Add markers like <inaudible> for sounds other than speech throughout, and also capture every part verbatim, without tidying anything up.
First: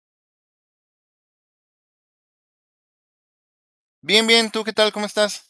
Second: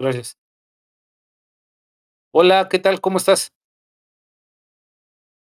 Gracias. Hola. ¿Qué tal? ¿Cómo estás? Bien, bien. ¿Tú qué tal? ¿Cómo estás?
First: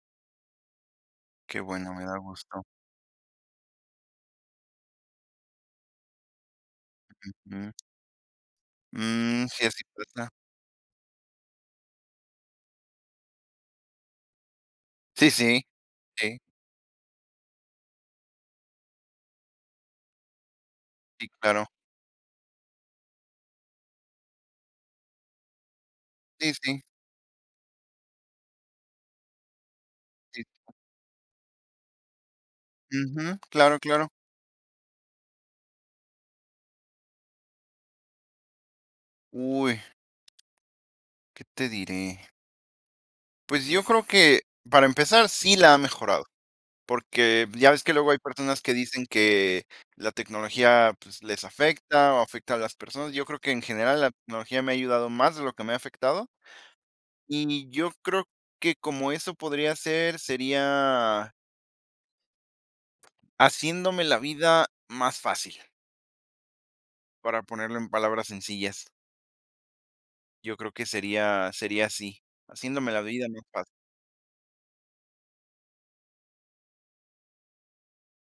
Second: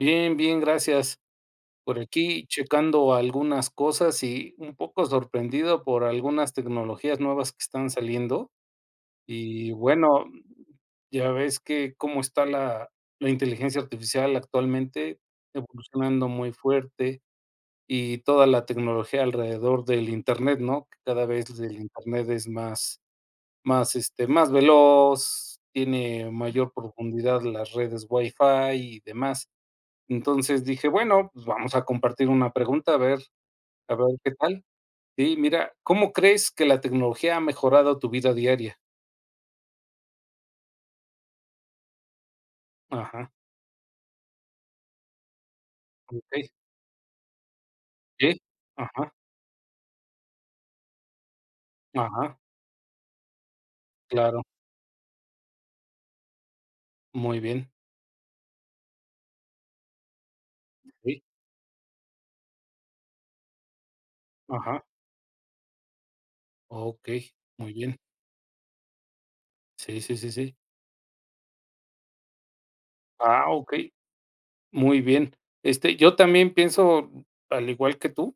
Bien, bien, gracias Qué bueno, por me da aquí gusto. checando algunas cosas y un poco sorprendido por algunas tecnologías nuevas que Ujú. están saliendo Mm, sí, y así bueno, pasa. ya ves que cómo está la la inteligencia artificial actualmente Sí, sí. evolucionando Sí. muy fuerte y toda la tecnología alrededor del internet, ¿no?, que cada Sí, vez claro. el internet es más más, este, más veloz, tiene Sí, mayor sí. profundidad las redes WiFi y demás. Sí. Entonces dije, bueno, pues vamos a compartir una pregunta a ver Ujú. Claro, a claro. ver qué tal. Sí, mira, ¿cómo crees que la tecnología ha mejorado tu vida diaria? Uy. ¿Qué te diré? Ajá. Pues yo creo que, para empezar, sí la ha mejorado, Okey. porque pues, ya ves que luego hay Sí, personas que dicen ajá. que la tecnología, pues, les afecta o Ajá. afecta a las personas. Yo creo que en general, la Claro. tecnología me ha ayudado más de lo que me ha afectado. Muy bien. Y yo creo que como eso podría ser, Sí. sería Haciéndome la vida Ajá. más fácil. Okey, Para muy ponerlo en bien. palabras sencillas. Sí, sí, sí, sí. Yo creo que sería sería así, haciéndome la vida más Ah, fácil. Okey. Muy bien. Este, yo también pienso, al igual que tú,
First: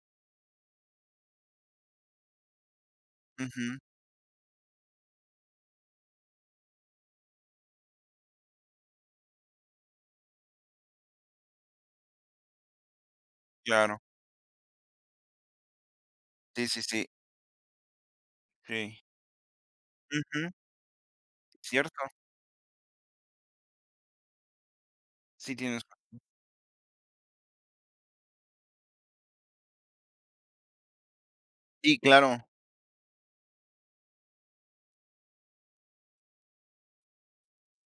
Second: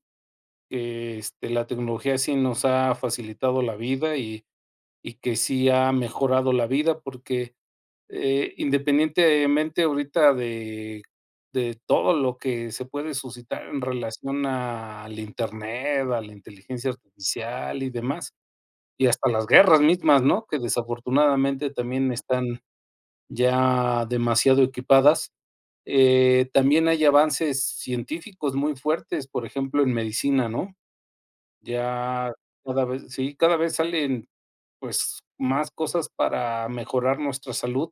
que este la tecnología sí nos ha facilitado la Ujú. vida y y que sí ha mejorado la vida porque, eh, independientemente ahorita de de todo lo que se puede suscitar en Claro. relación al internet, a la Sí, sí, inteligencia sí. artificial y demás, Sí. y hasta las guerras mismas, ¿no? Ujú. Que desafortunadamente Cierto. también están ya demasiado equipadas. Sí, tienes <unintelligible> Eh, también hay avances científicos muy fuertes. Por ejemplo, en medicina, ¿no? Sí, Ya claro. cada vez sí, cada vez salen, pues más cosas para mejorar nuestra salud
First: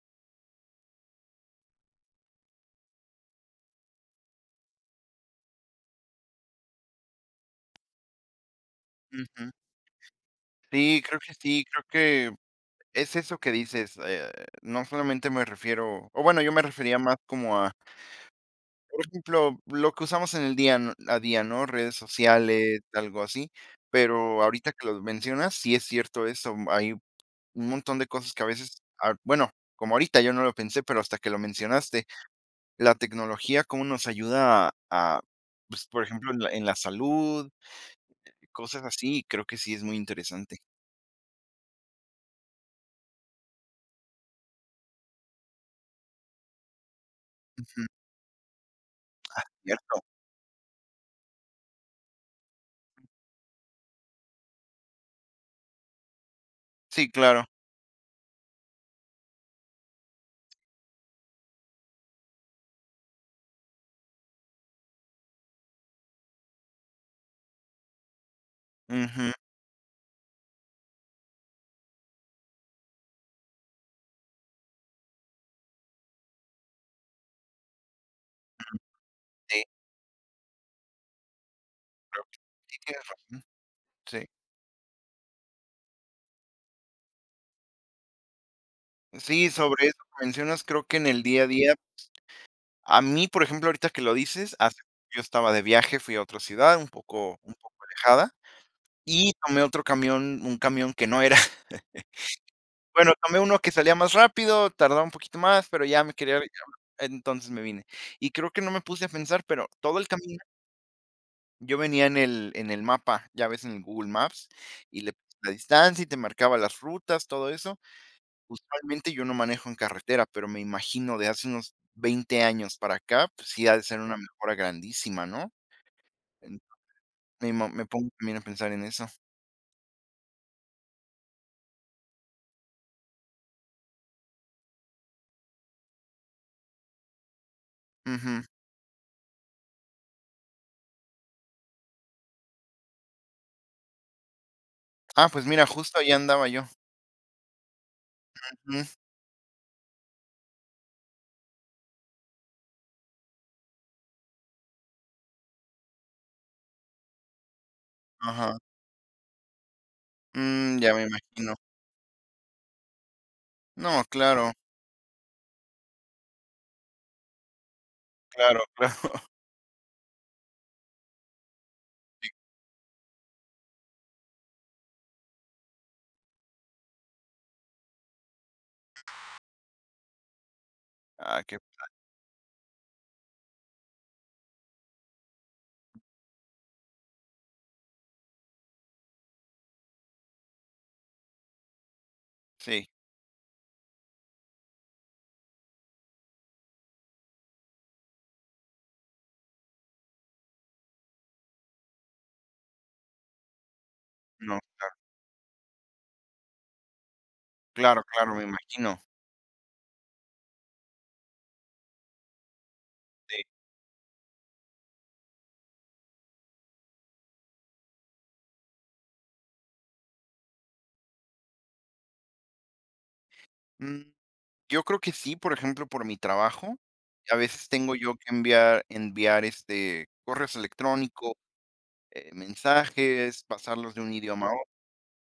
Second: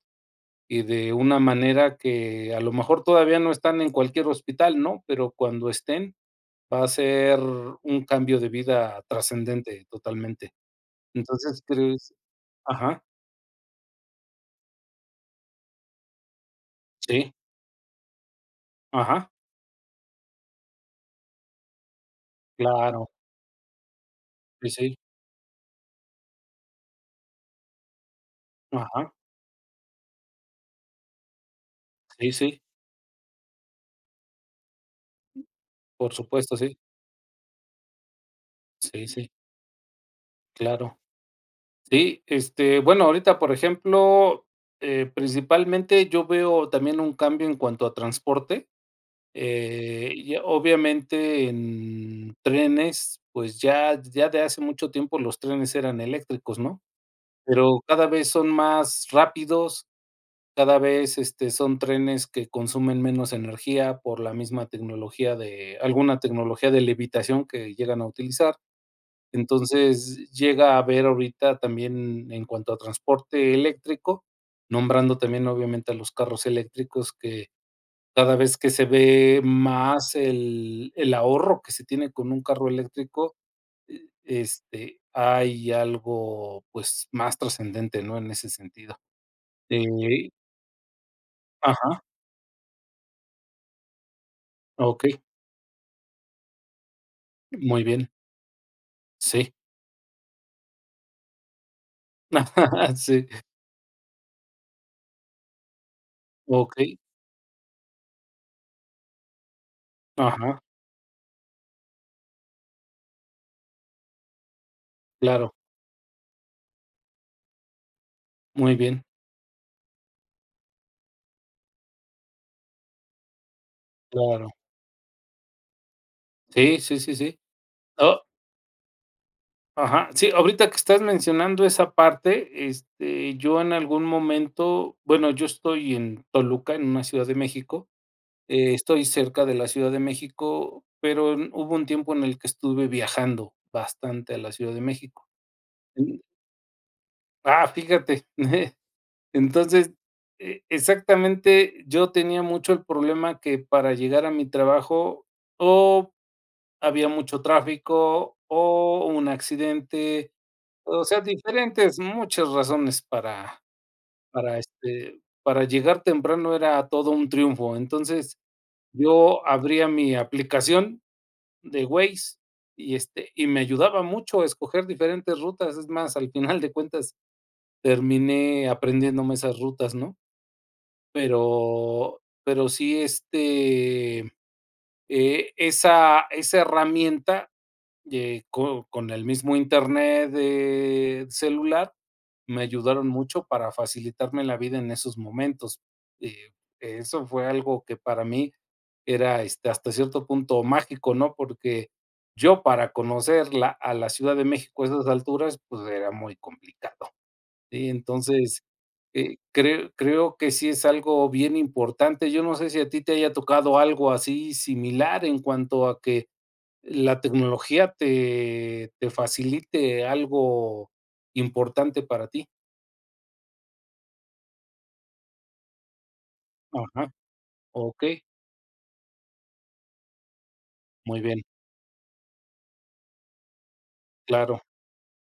y de una manera que a lo mejor todavía no están en cualquier hospital, ¿no? pero cuando estén va a ser un cambio de vida Ujú. trascendente totalmente. Sí, creo que Entonces, sí, creo ¿crees? que Ajá. es eso que dices, eh, no solamente me refiero o bueno, yo me refería más Sí. como a por Ajá. ejemplo, lo que usamos en el día a día, ¿no?, redes sociales, Claro. algo así, pero Sí, ahorita que sí. lo mencionas, sí es cierto eso. Hay un montón de cosas que a veces, Ajá. ah, bueno, como ahorita, yo no lo pensé, pero hasta que lo mencionaste, Sí, sí. la tecnología cómo nos ayuda a pues, por Por ejemplo, en la supuesto, en sí. la salud. Cosas Sí, así, sí. creo que sí es muy interesante. Claro. Sí, este bueno, ahorita, por ejemplo, eh, principalmente yo veo también un cambio en cuanto Ujú. a transporte. Ah, cierto. Eh, y obviamente en trenes, pues ya ya de hace mucho tiempo los trenes eran eléctricos, ¿no? Sí, claro. Pero cada vez son más rápidos, cada vez este son trenes que consumen menos energía por la misma tecnología de alguna tecnología de levitación que llegan a utilizar. Ujú. Entonces llega a ver ahorita también en cuanto a transporte eléctrico, nombrando también, obviamente, a los carros eléctricos, que cada vez que Ajá. se ve Sí. más el el ahorro que se tiene Oh. con un carro Sí tienes eléctrico. razón, Eh, sí. este, hay algo, pues, más trascendente, ¿no?, en ese sentido Sí, sobre eso que ey. mencionas, creo que en el día a día. Ajá. A mí, por ejemplo, ahorita que lo dices, hace <unintelligible> Okey. yo estaba de viaje, fui a otra ciudad, un poco un poco Muy bien. alejada y Sí. tomé otro camión un camión que no era. <chuckles> <chuckles> Bueno, Sí. tomé uno que salía más rápido, tardaba un poquito más, pero ya me quería. <unintelligible> Okey. Entonces me vine y creo que no me puse a pensar, pero todo el camino Ajá. Yo venía en el en el mapa, ya ves, en el Google Maps y le puse la Claro. distancia y te marcaba las rutas, todo eso. Muy bien. Usualmente yo no manejo en carretera, pero me imagino, de hace unos veinte años para acá, pues, sí ha de ser una Claro. mejora grandísima, ¿no? En Sí, sí, sí, sí. <unintelligible> me mo me pongo Oh. también a pensar en eso. Ajá. Sí, ahorita que estás mencionando esa parte, este, yo en algún momento bueno, yo estoy en Toluca, en una ciudad de México, Ujú. eh, estoy cerca de la Ciudad de México, pero mm, hubo un tiempo en el que estuve viajando, bastante, a la Ciudad de México. Ah, pues, mira, justo ahí Y andaba yo. ¡Ah!, fíjate. <chuckles> Ujú. Entonces, eh, exactamente, yo tenía mucho el problema que, para llegar a mi trabajo, o había mucho tráfico, Ajá. o un accidente, Mm, ya me o sea, imagino. diferentes, muchas razones para No, claro. para, este, para llegar temprano era todo un triunfo. Entonces, Claro, claro. yo abría mi aplicación, de Si. Waze, y, este, y me ayudaba mucho a escoger diferentes rutas, es más, al final de cuentas terminé aprendiéndome esas rutas, ¿no? Ah, qué pa Pero pero sí, este, mm, eh, esa esa herramienta de co con el mismo internet del celular, me Sí. ayudaron mucho para facilitarme la vida, en esos momentos, eh, eso fue algo que para mí era, este, hasta cierto punto, mágico, ¿no?, porque yo, para conocer la a la Ciudad de No, México, a claro. esas alturas, pues, era muy complicado. Sí, Claro, claro, me entonces, imagino. eh, cre creo que sí es algo bien importante. Yo no sé si a ti te haya Sí. tocado algo así, similar, en cuanto a que la tecnología te te facilite algo importante para ti. Mm. Yo creo que sí, por ejemplo, por mi trabajo, Ajá. a veces tengo yo Okey. que enviar enviar, este, correo Muy electrónicos, bien. eh, mensajes, pasarlos de un idioma a Claro. otro.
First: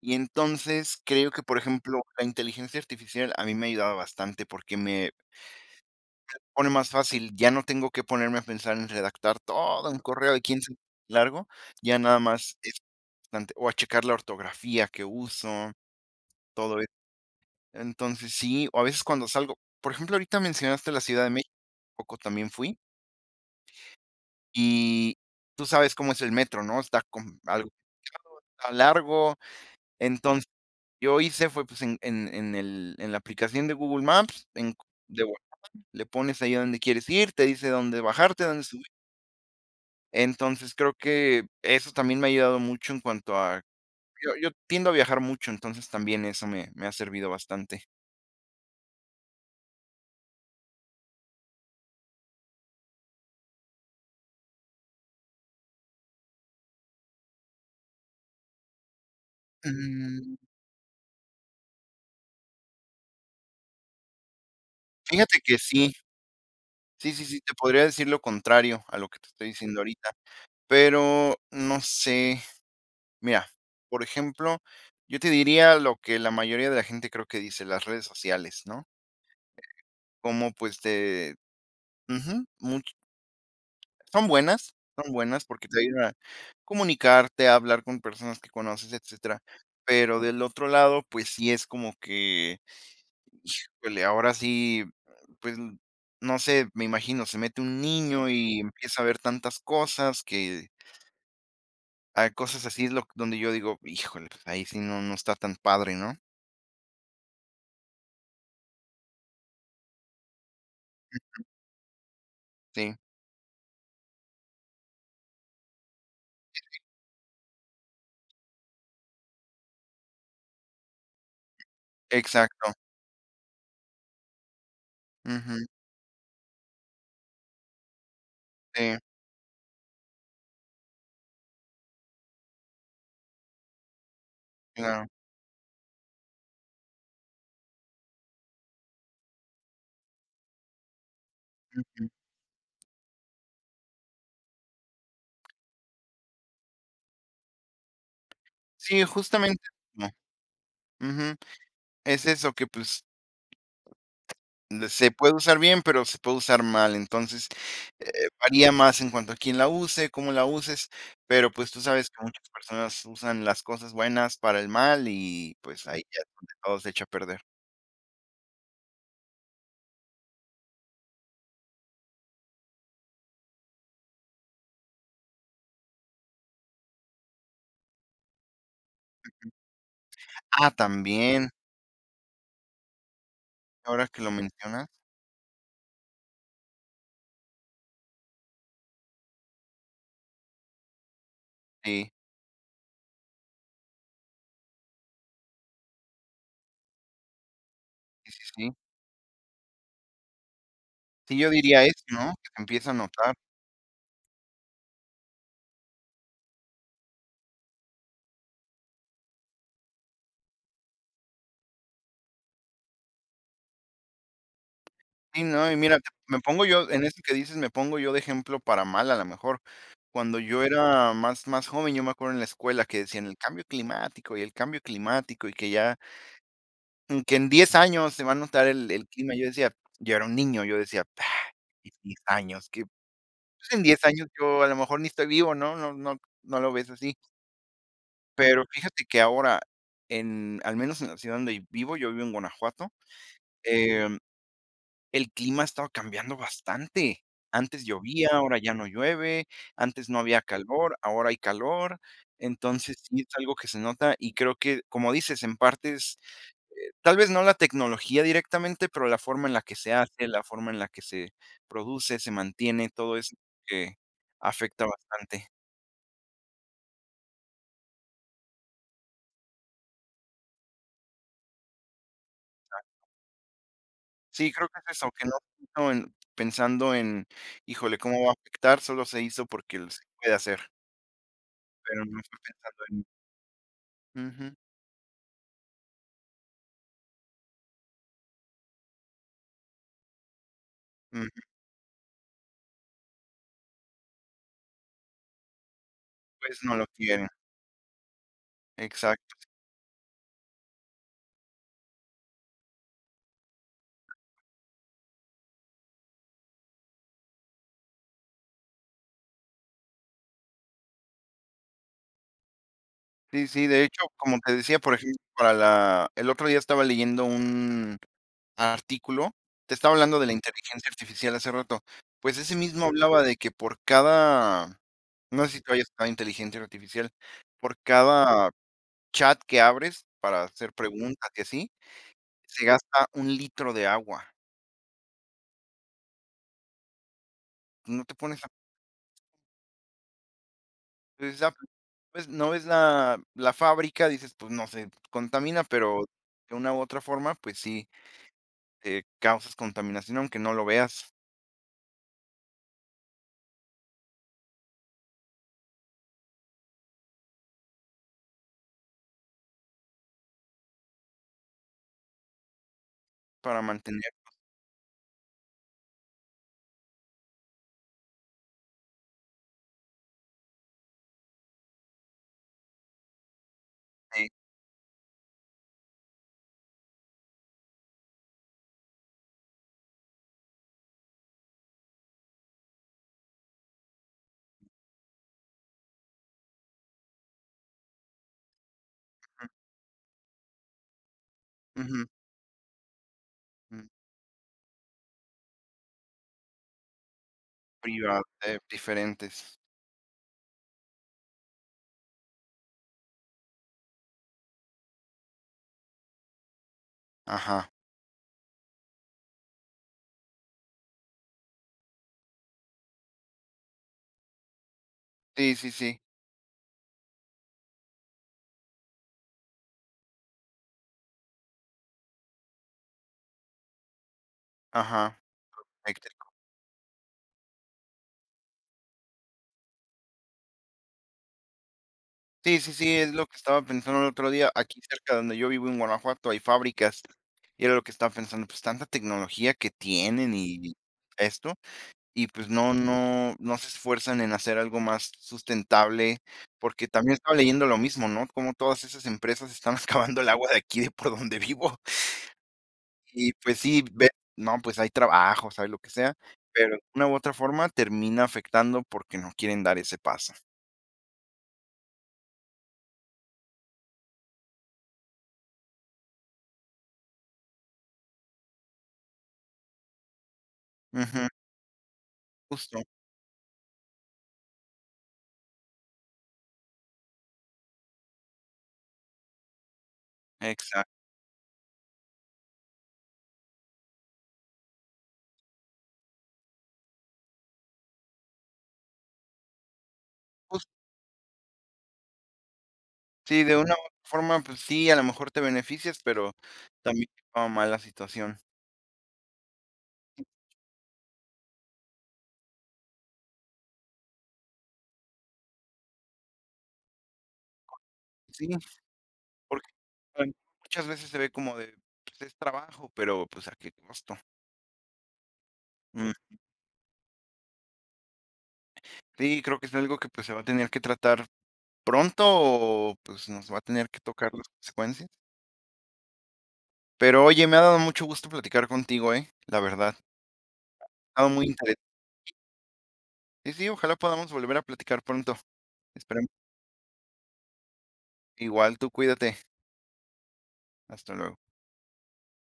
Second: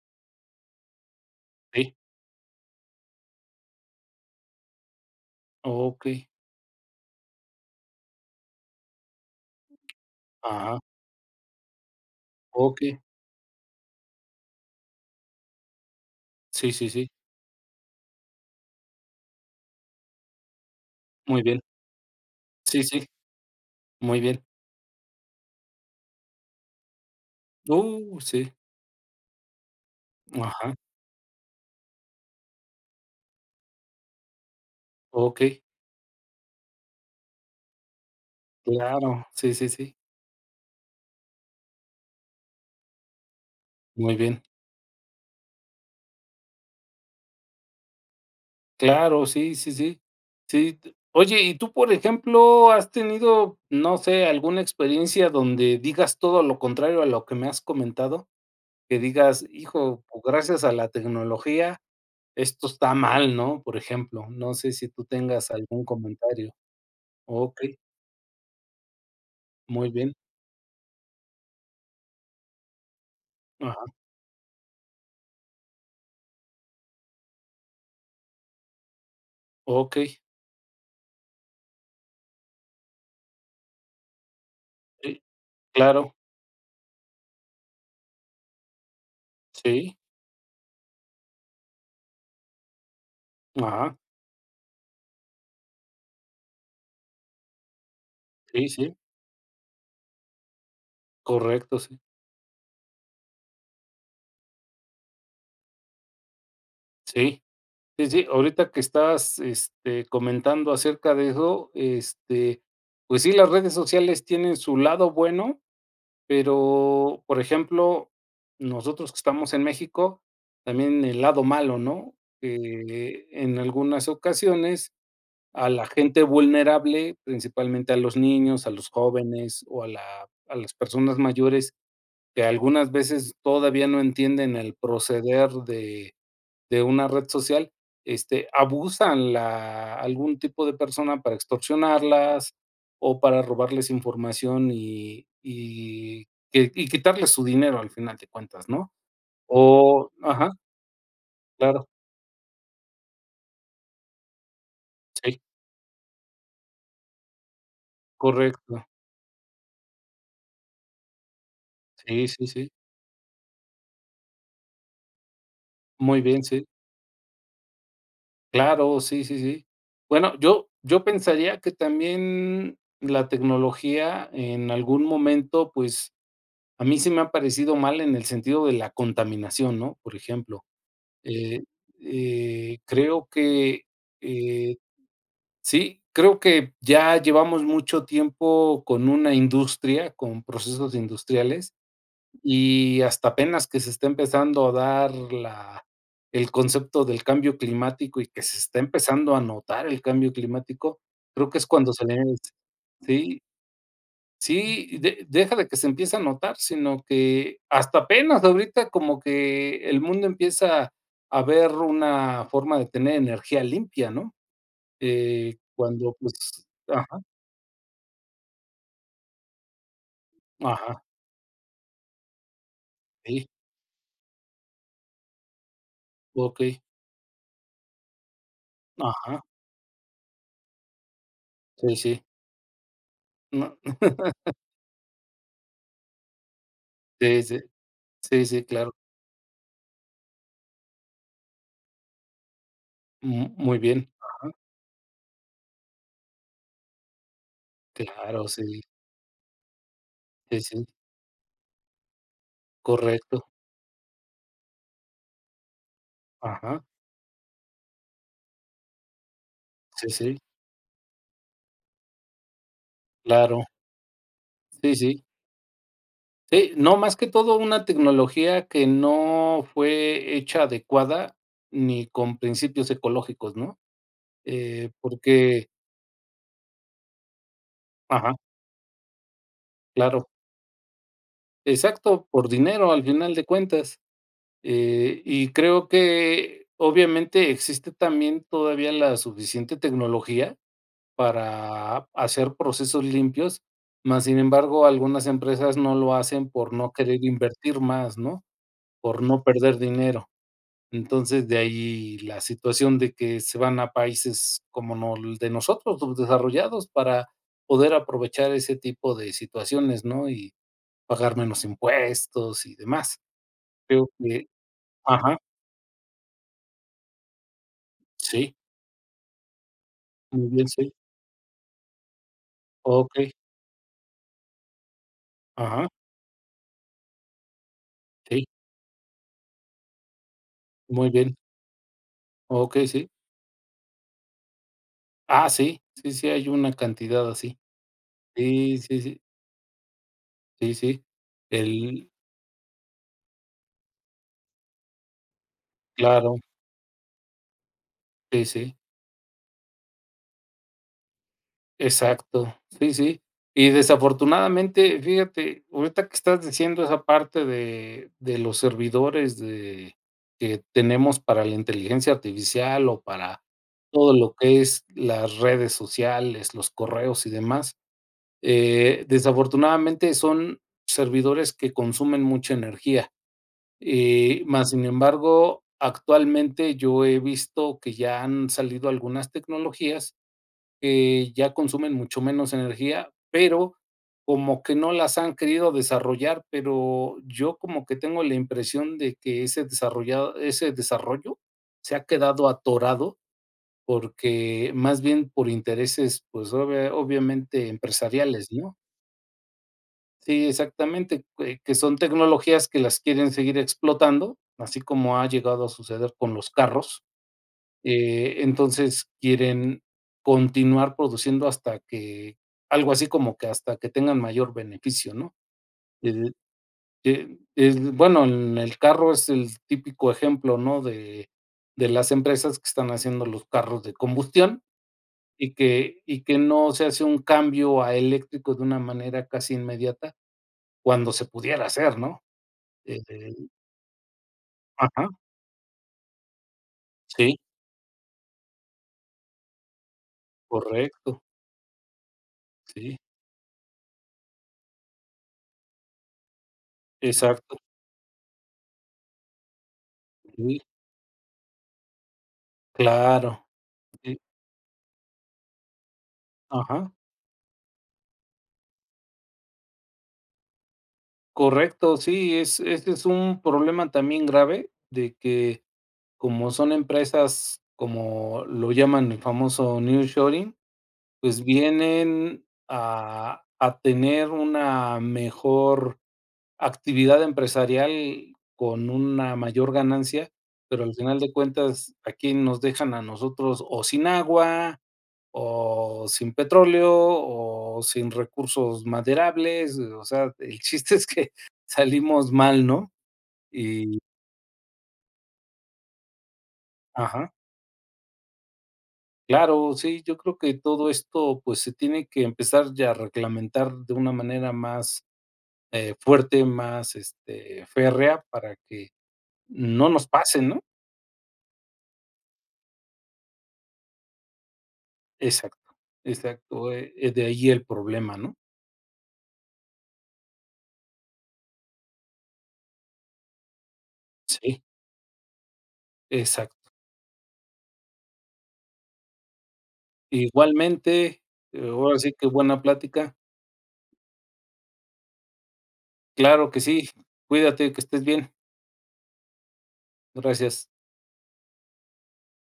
Y entonces, creo que, por Sí. ejemplo, la inteligencia artificial a mí me ha ayudado bastante porque me Okey. me lo pone más fácil. Ya no tengo que ponerme a pensar en redactar todo un correo quien sa <unintelligible> Ajá. largo, ya nada más es Okey. <unintelligible> o a checar la ortografía que uso, Sí, todo sí, eso. sí. Entonces sí, o a veces cuando salgo, por ejemplo, ahorita mencionaste la ciudad de Muy México bien. hace poco también fui. Sí, sí. Muy bien. Y tú sabes cómo es el metro, ¿no? Está como algo Uh, <unintelligible> sí. está largo. Entonces, Ajá. yo hice fue pues en en en el en la aplicación de Google Maps, en <unintelligible> de volada, Okey. le pones ahí a donde quieres ir, te dice dónde bajarte, dónde subir. Claro. Sí, sí, sí. Entonces creo que eso también me ha ayudado mucho en cuanto a Muy yo bien. yo tiendo a viajar mucho, entonces también eso me me ha servido bastante. Claro. Sí, sí, sí, sí. Oye, y tú, por ejemplo, ¿has tenido, no sé, alguna experiencia donde digas todo lo contrario a lo que me has comentado? Que digas, hijo, pues Mm. gracias a la tecnología, esto está mal, ¿no? Por ejemplo, no sé si tú Fíjate tengas que algún sí. comentario Sí, sí, sí, te okey. podría decir lo contrario a lo que te estoy diciendo Muy ahorita, bien. pero no sé, mira, Ajá. por ejemplo, yo te diría lo que la mayoría de la gente creo que dice las redes sociales, ¿no? Okey. Como, pues, de ujú, much Son buenas, son Sí, buenas, porque te ayudan claro. a comunicarte, a hablar con personas que conoces, etcétera. Sí. Pero del otro lado, pues sí es como que Ajá. híjole, ahora sí, pues no sé, me imagino, se mete un niño y Sí, sí. empieza a ver tantas cosas que Correcto, sí. Hay cosas así do donde yo digo, híjole, ahí sí no no está tan padre, ¿no? Sí, sí, sí, ahorita que estás, este, comentando acerca de Ujú. eso, este, Sí. pues sí, las redes sociales tienen su lado bueno, <unintelligible> pero por ejemplo, nosotros que estamos en México también el lado malo, ¿no?, Exacto. eh, en algunas ocasiones Ujú. a la gente vulnerable, principalmente a los niños, a los Sí. jóvenes o a la a las personas mayores que algunas veces todavía no entienden el Claro. proceder de de una red social, este abusan la algún tipo de persona para Ujú. extorsionarlas o para robarles información y y que y quitarles su dinero al final de cuentas, ¿no?, Sí, justamente, o <unintelligible> ajá. ujú, Claro. es eso que pues Se puede Sí. usar bien, pero se puede usar mal. Entonces, eh, varía Correcto. más en cuanto a quién la use, cómo la uses, pero pues tú sabes que Sí, sí, muchas sí. personas usan las cosas buenas para el mal y, pues, ahí ya Muy bien, sí. todo se echa a perder. Claro. Sí, sí, sí. Bueno, yo yo pensaría que también la tecnología, en algún momento, pues, a mí sí me ha parecido mal en el sentido de la contaminación, ¿no?, por ejemplo, Ah, también. eh eh, creo que, Ahora que lo eh mencionas. sí, creo que ya llevamos mucho tiempo con una industria, con procesos industriales Sí. y hasta apenas que se esté empezando a dar la el concepto del cambio climático y Sí, que sí, se sí. está empezando a notar el cambio climático, Sí, creo yo que es diría cuando eso, se ¿no?, les que se empieza a notar. sí. Sí, de deja de que se empieza a notar, sino que, hasta apenas ahorita, como que el mundo empieza a ver una forma de tener energía limpia, ¿no?, Sí, eh, no, y mira, cuando, me pues, pongo yo, en ajá. eso que dices, me pongo yo de ejemplo para mal, a la mejor, cuando yo Ajá. era más más joven, yo me acuerdo, en la escuela, que decían: "El Sí. cambio climático, y el cambio climático y que ya" Okey. "y que, en diez años se va a notar el el clima". Y Ajá. yo decía, yo era un niño, yo decía: "en Sí, diez sí. años qué, pues, No. en diez años <chuckles> yo, a lo mejor, ni estoy vivo, ¿no?" No no no lo ves así. Sí, sí. Sí, Pero sí, claro. fíjate que, ahora, en, al menos en la ciudad donde vivo, yo vivo en Guanajuato, Ujú, muy bien. em, Ajá. el clima ha estado cambiando bastante. Antes llovía, Claro, ahora ya sí. no llueve, antes no había Sí, sí. calor, ahora hay calor. Entonces, sí es Correcto. algo que se nota y creo que, como dices, en partes, Ajá. eh, tal vez no la tecnología, directamente, pero la forma en la que se Sí, hace, sí. la forma en la que se produce, se mantiene, todo eso Claro. que afecta Sí, sí. bastante. Sí, no, más que todo una tecnología que no fue hecha adecuada ni con Nan. principios ecológicos, ¿no? Sí, creo que Eh, es eso, que no porque. vino en pensando en: "Híjole, ¿cómo va Ajá. afectar?". Solo se hizo porque, se Claro. puede hacer. Pero no Exacto estoy por pensando dinero al en. final de cuentas, Ujú. eh, y creo que obviamente existe también todavía la suficiente tecnología Ujú. para hacer procesos limpios, más, sin embargo, algunas empresas no lo hacen Pues por no lo no querer quieren. invertir más, ¿no? Por no Exacto. perder dinero. Entonces de ahí la situación de que se van a países como nol de nosotros subdesarrollados para, poder aprovechar ese tipo de situaciones, ¿no? Y pagar menos impuestos y demás. Sí, sí, de hecho, Creo como que, te decía, por ejemplo, ajá para la el otro día estaba leyendo un sí. artículo, te estaba hablando de la Muy bien, inteligencia sí. artificial hace rato. Pues ese mismo hablaba Okey. de que por cada, no sé si tú hayas Ajá. usado inteligencia artificial, por Sí. cada chat que abres para hacer Muy preguntas bien. y así, se Okey, gasta sí. un litro de agua. Ah, sí, sí, sí. Hay una cantidad así. No te pones a Sí, sí, sí. Sí, sí, Exacto, el ves no ves la la fábrica, dices pues no sé, contamina, pero Claro. de una u otra forma, pues sí, Sí, sí. eh, causas contaminación, aunque no lo veas. Exacto. Sí, sí, y desafortunadamente, fíjate ahorita que estás diciendo esa parte de de los servidores de que tenemos para la inteligencia artificial o para Para todo mantenerlos. lo que es las redes sociales, los correos y demás. Eh, desafortunadamente, son servidores que consumen mucha energía. Sí. Eh, más sin embargo, actualmente yo he visto que ya han salido algunas tecnologías que ya consumen mucho menos energía, pero como que no las han querido desarrollar. Pero yo como que tengo la impresión de que ese desarrollado ese desarrollo se ha Ujú. quedado atorado, Ujú. más bien por intereses, pues obvia obviamente Priva empresariales, eh, ¿no? diferentes. Sí, exactamente, que que son tecnologías que las quieren seguir explotando, así como ha llegado a suceder con los carros, Ajá. eh, entonces quieren continuar produciendo hasta que, algo así como que hasta que tengan mayor beneficio, ¿no? Sí, sí, sí. El, eh, el, bueno, el el carro es el típico ejemplo, ¿no? de de las empresas que están haciendo los carros de combustión, Ajá. y que y Eléctrico. que no se hace un cambio a eléctrico de una manera casi inmediata cuando se pudiera hacer, ¿no? Sí, sí, sí, es lo Desde que ahí. estaba pensando el otro día. Aquí Ajá. cerca de donde yo vivo en Guanajuato hay fábricas, Sí. y era lo que estaba pensando, pues tanta tecnología que tienen y Correcto. esto y, pues, no Sí. no no se esfuerzan en hacer algo más sustentable. Porque también estaba Exacto. leyendo lo mismo, ¿no? cómo todas esas empresas están excavando el agua de Sí. aquí de por donde vivo. Y Claro, pues sí, ve sí. No, pues, hay trabajos, hay lo que sea, pero de Ajá. una u otra forma termina afectando porque no quieren dar ese paso. Correcto. Sí, es ese es un problema también grave de que, como son empresas como lo llaman el famoso nearshoring, Ujú. pues vienen Justo. a a tener una mejor actividad empresarial con una mayor ganancia, pero Exacto. al final de cuentas, a quién nos dejan a nosotros o sin agua, o sin petróleo o sin recursos maderables. O sea, el Justo chiste es que salimos mal, ¿no? Sí, de una Y forma, pues sí, a lo mejor te beneficias, pero también Ajá. va mal la situación. Claro. Sí, yo creo que todo esto, pues se tiene que empezar ya a reglamentar de una manera más, eh, fuerte, más este férrea Sí, para que, porque no nos pase, ¿no? muchas veces se ve como de, pues es trabajo, pero pues, a qué costo. Exacto. Mm. Exacto. Eh eh de ahí el problema, ¿no? Sí, creo que es algo que pues se va a tener que tratar pronto o, pues nos va a tener que tocar las Sí. consecuencias. Exacto. Pero oye, me ha dado mucho gusto platicar contigo, ¿eh? La verdad. Igualmente. Estaba muy Eh, interés ahora sí que buena plática. Sí, sí, ojalá podamos volver a platicar pronto. Esperemos. Claro que sí. Cuídate. Que estés bien. Igual tú cuídate. Gracias. Hasta luego.